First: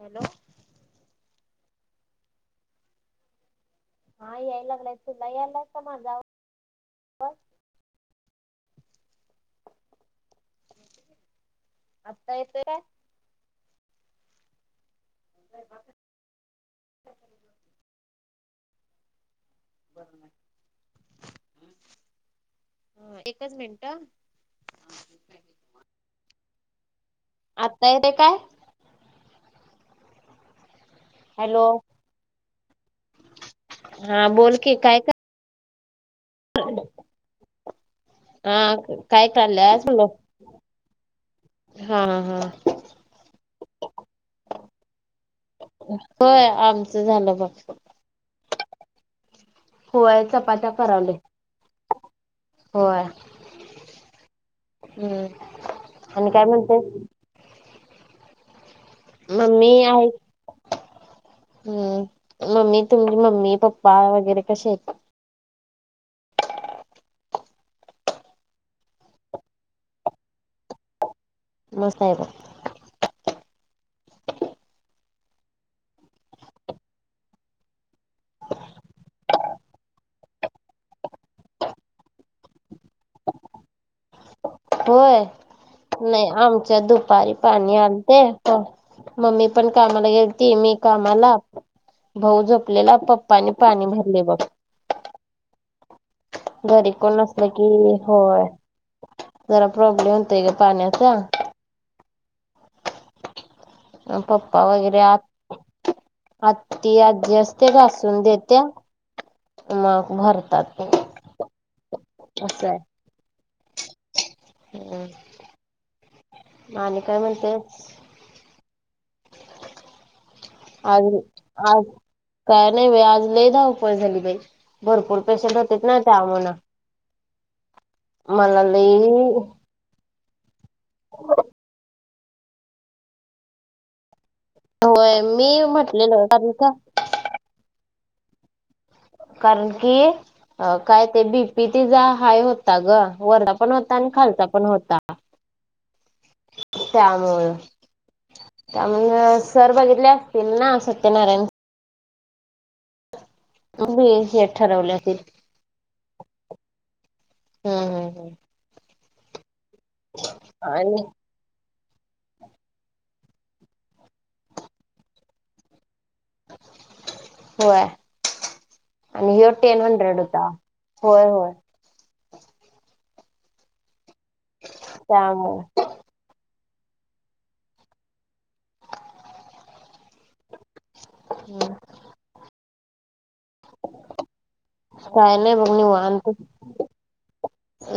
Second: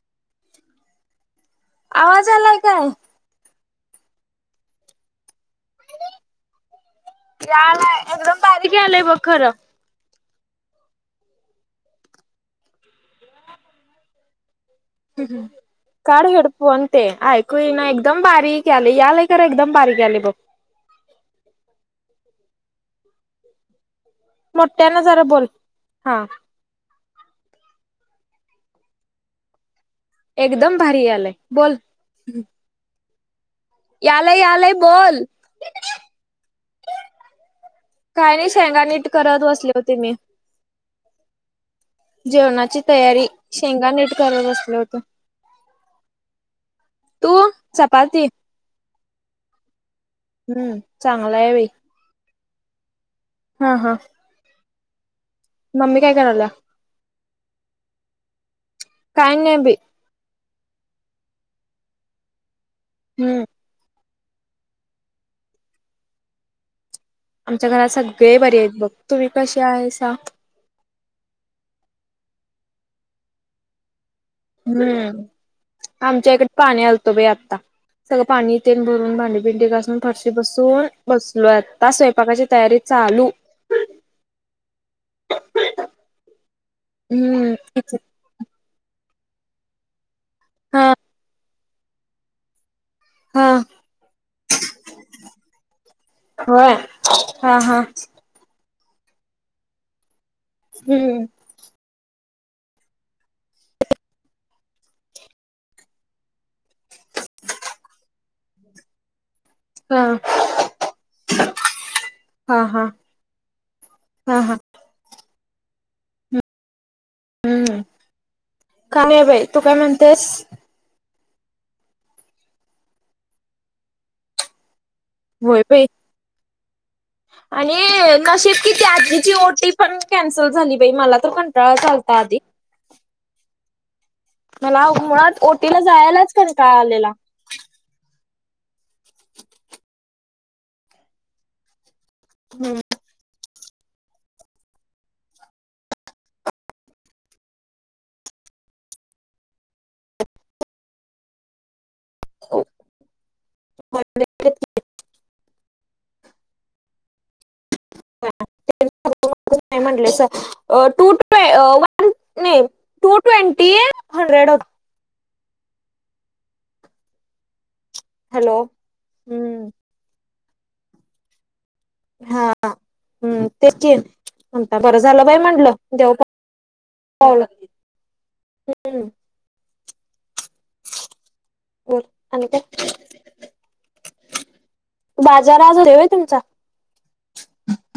Hello! आवाज आलाय काय? हा याय लागलाय तुला यायला माझा आवाज. याला एकदम बारीके आलंय बघ खरं. आता येतो काय? काड हेडफोन ते ऐकू ना एकदम बारीक आले यालाय कर एकदम. बारीक यालय बघ. एकच मिनट. मोठ्यांना जरा बोल हा. आत्ता येतेय काय? एकदम भारी आलाय हॅलो बोल. हा यालय बोल यालय बोल. ह, [inaudible] काय नाही हा, शेंगा नीट काय करत बसले चाललंय होते म्हणलो. मी. हा हा जेवणाची तयारी शेंगा निट करत बसलो होतो. होय आमचं झालं बघ. पाती होय चपात्या हम्म करालोय चांगला आहे बई. होय, हा हा, हम्म मम्मी आणि काय करायल्या? म्हणतेय. काय नाही मम्मी बाई आहे हम मम्मी. तुमची हम्म मम्मी पप्पा वगैरे कसे आहेत? आमच्या घरात सगळे बरी आहेत बघ तुम्ही कसे आहे सा? ममस्त आहे बाई. हम्म आमच्या इकडे पाणी आलतं बाई आता. सगळं पाणी तेन भरून भांडी बिंडी घासून फरशी बसून बसलोय आता स्वयंपाकाची तयारी. चालू. होय नाही आमच्यात दुपारी हम्म पाणी आलते. मम्मी पण कामाला गेलती मी हा कामाला भाऊ झोपलेला पप''--'' हा पप्पांनी पाणी भरलेय बघ. होय घरी कोण नसलं हा की हा होय जरा प्रॉब्लेम होतय ग पाण्याचा. हम्म पप्पा वगैरे आत. आती आज्जी असते घासून देत्या. हा मग भरतात, हा अस आहे. हा हा हा,, हम्,, आणि काय म्हणऽ हम्म,, का नाही बाई,, तू काय म्हणतेस? अरऽ आज, काय नाही बाई, आज लय धावपळ झाली बाई,, भरपूर पेशंट होय बाई होते ना. जाम ना आणि, नशीब कि लई आधीची ओ टी पण कॅन्सलच झाली बाई, मला तर कंटाळा चालता आधी मला, होय मुळात, मी ओटीला म्हटलेलं जायलाच कारण का कंटाळा आलेला. [inaudible] कारण की, काय ते बीपी ते जा हाय होता ग, वर पण होता, आणि खालचा पण होता. त्यामुळ, त्यामुळ सर बघितले असतील ना सत्यनारायण हो, ी हे ठरवल्या ते हम् हम हम् म्हटलय, आणि टू टु न नाही, टू ट्वेंटी हंड्रेड होत. होय,, हॅलो आणि हम्म यटन म्ह ड होता, होय होय. हा्, ह्म, तेच ये म्हणता बरं झालं बाई त्यामुळे म्हटलं, देव पा पावलं. हम्म, हम्, हो, आणी काय? काय नाही बाजार बघ आज देवय निवांत तुमचा?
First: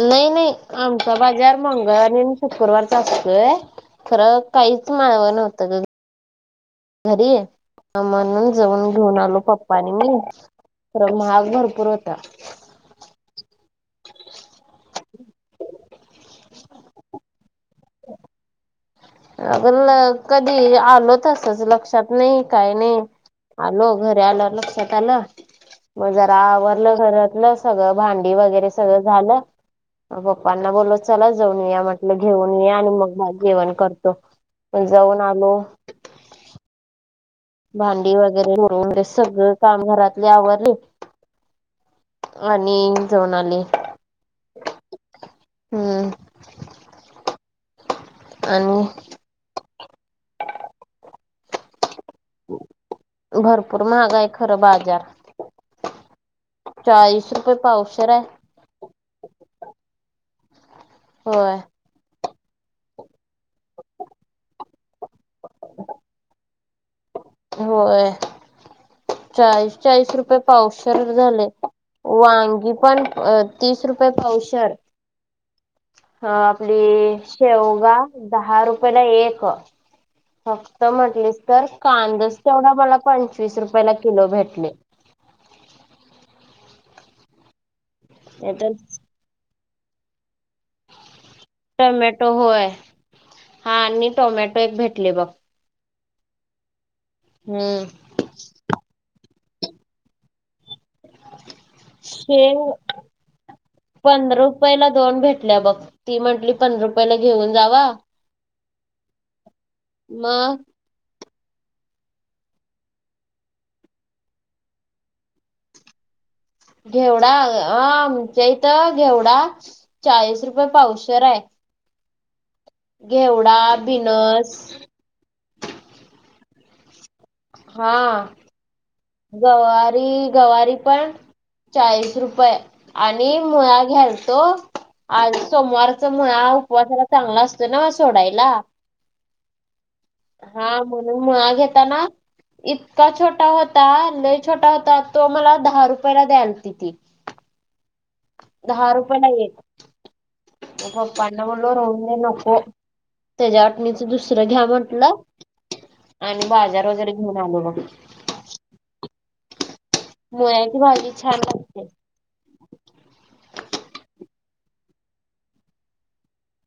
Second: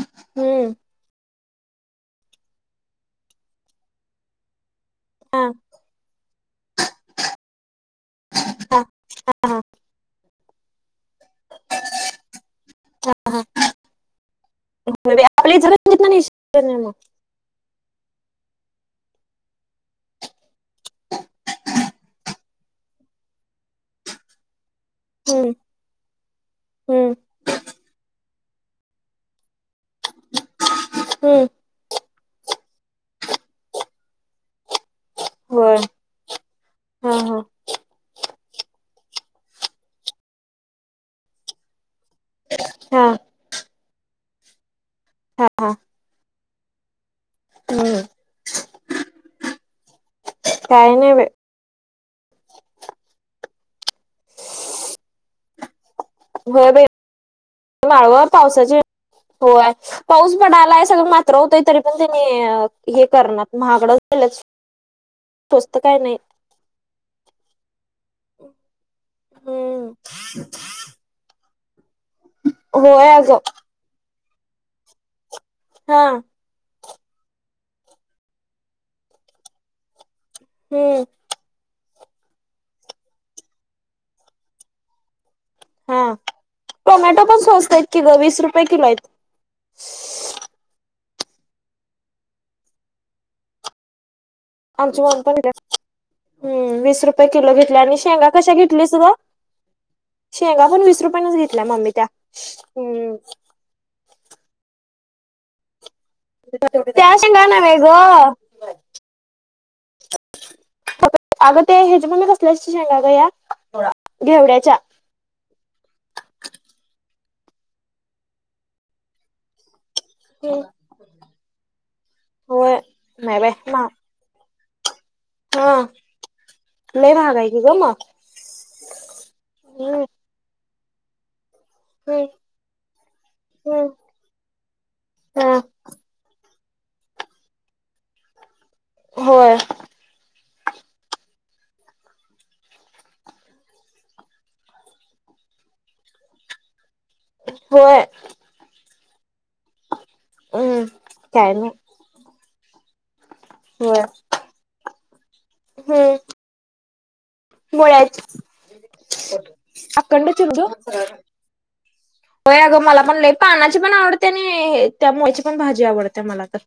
नाही नाही, हम्म आम- बाजार मंगळवारी आणि शुक्रवार चा असतोय खर काहीच माळव हा नव्हतं ग - घरी म्हणून हा जाऊन घेऊन आलो हा पप्पा आणि मी खर महाग भरपूर होता. हा हा आपले [unintelligible] घेउन येशील कणी मग. अग कधी, आलो तसच लक्षात नाही. काही नाही, आलो घरी आलं लक्षात आलं. हम्म मग जरा आवरलं हम्म घरातलं सगळं भांडी वगैरे सगळं झालं. मग पप्पांना बोलत- चला हम्म जाऊन या म्हटलं घेऊन येऊया, आणि मग जेवण करतो मग जाऊन आलो. होय हा हा भांडी वगैरे करून सगळं काम घरातली आवरली. हा आणिन जाऊन आणि, हा हा हम्म हम्म आणि काही नाही बाई. भरपूर महाग हाय खरं बाजार. होय बाई चाळीस रुपये पावशर हाय. माळव पावसाची होय, पाऊस पडलाय सगळ मात्र होय होतय. तरी - पण त्यानी हे करणारत महागडच द्याल्यात. स्वस्त काय नाही. होय चाळीस हम्म -चाळीस रुपये पावशर झालय. वांगी पण होय अगं तीस रुपये पावशर. हा ह आपली शेवगा दहा रुपयला एक. फक्त हम्म म्हटलीस तर कांदच तेवढा मला पंचवीस रुपयला किलो भेटले. हा टोमॅटो पण स्वस्त आहेत की ग वीस रुपये नाहीतर किलो आहेत. टमॅटो होय, हा आणि टोमॅटो- एक आमची भेटले मम्मी बघ पण घेतल्या, हम् वीस रुपये किलो घेतल्या हम्म. आणि शेंगा कशा घेतलीस ग. शेंगा पण वीस रुपयानच घेतल्या मम्मी त्या, शेंग हम्म पंधरा रुपयाला दोन भेटल्या बघ. ती म्हंटली पंधरा त्या रुपयाला शेंगा घेऊन नव्हे जावा, ग मग- अगं ते ह्याच्या मम्मी कसल्या शेंगा ग ह्या घेवड्याच्या. घेवडा, आ आमच्या इथं घेवडा चाळीस रुपये पावशर आहे. होय नाही बाई घेवडा, बिनस हा, लई महाग आहे की ग हा, मग हम्म गवारी, गवारी पण- चाळीस हम्म रुपये, आणि मुळा हम्म घ्यालतो, आज हा सोमवार- च मुळा उपवासाला चांगला असतो न्हव सोडायला. होय हा म्हणून मुळा घेताना इतका छोटा होता लाई छोटा होता तो मला दहा रुपयाला द्यालती ती. होय दहा रुपय ला एक, हम्म मग पप्पांना काय नाही म्हटलो रांहुंदे नको. तेच्या होय वाटणीच दुसरं घ्या म्हंटल हम्म आणि बाजार वगैरे- घेऊन आलो बघ मुळ्याची, अखंड [unintelligible] मुळ्याची भाजी छान लागते. हो अगं मला पण लई पानाची पण आवडत्या आणि त्या मुळेची पण भाजी आवडत्या मला तर.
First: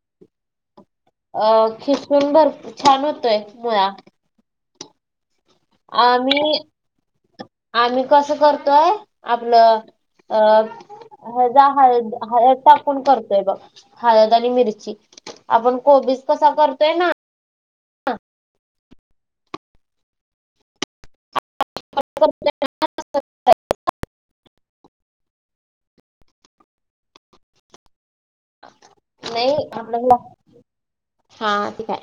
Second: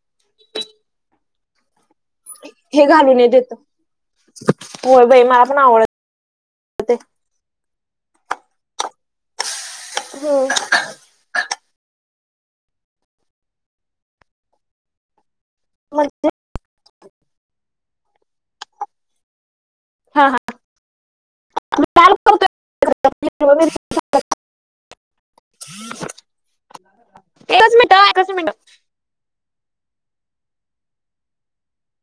अ खिसून भर हे छान घालून हे होतोय देतं मुळा. होय बाई मला पण आवड - आम्ही, आम्ही कसं करतोय आपलं- अ हळद- हळद हळद टाकून करतोय बघ हळद आणि मिरची आपण कोबीस म्हणजे कसा करतोय ना हा हा म कालत [unintelligible] [inaudible] एकच मिनिट -एकच मिनिट नाही आपल्याला. हा ते काय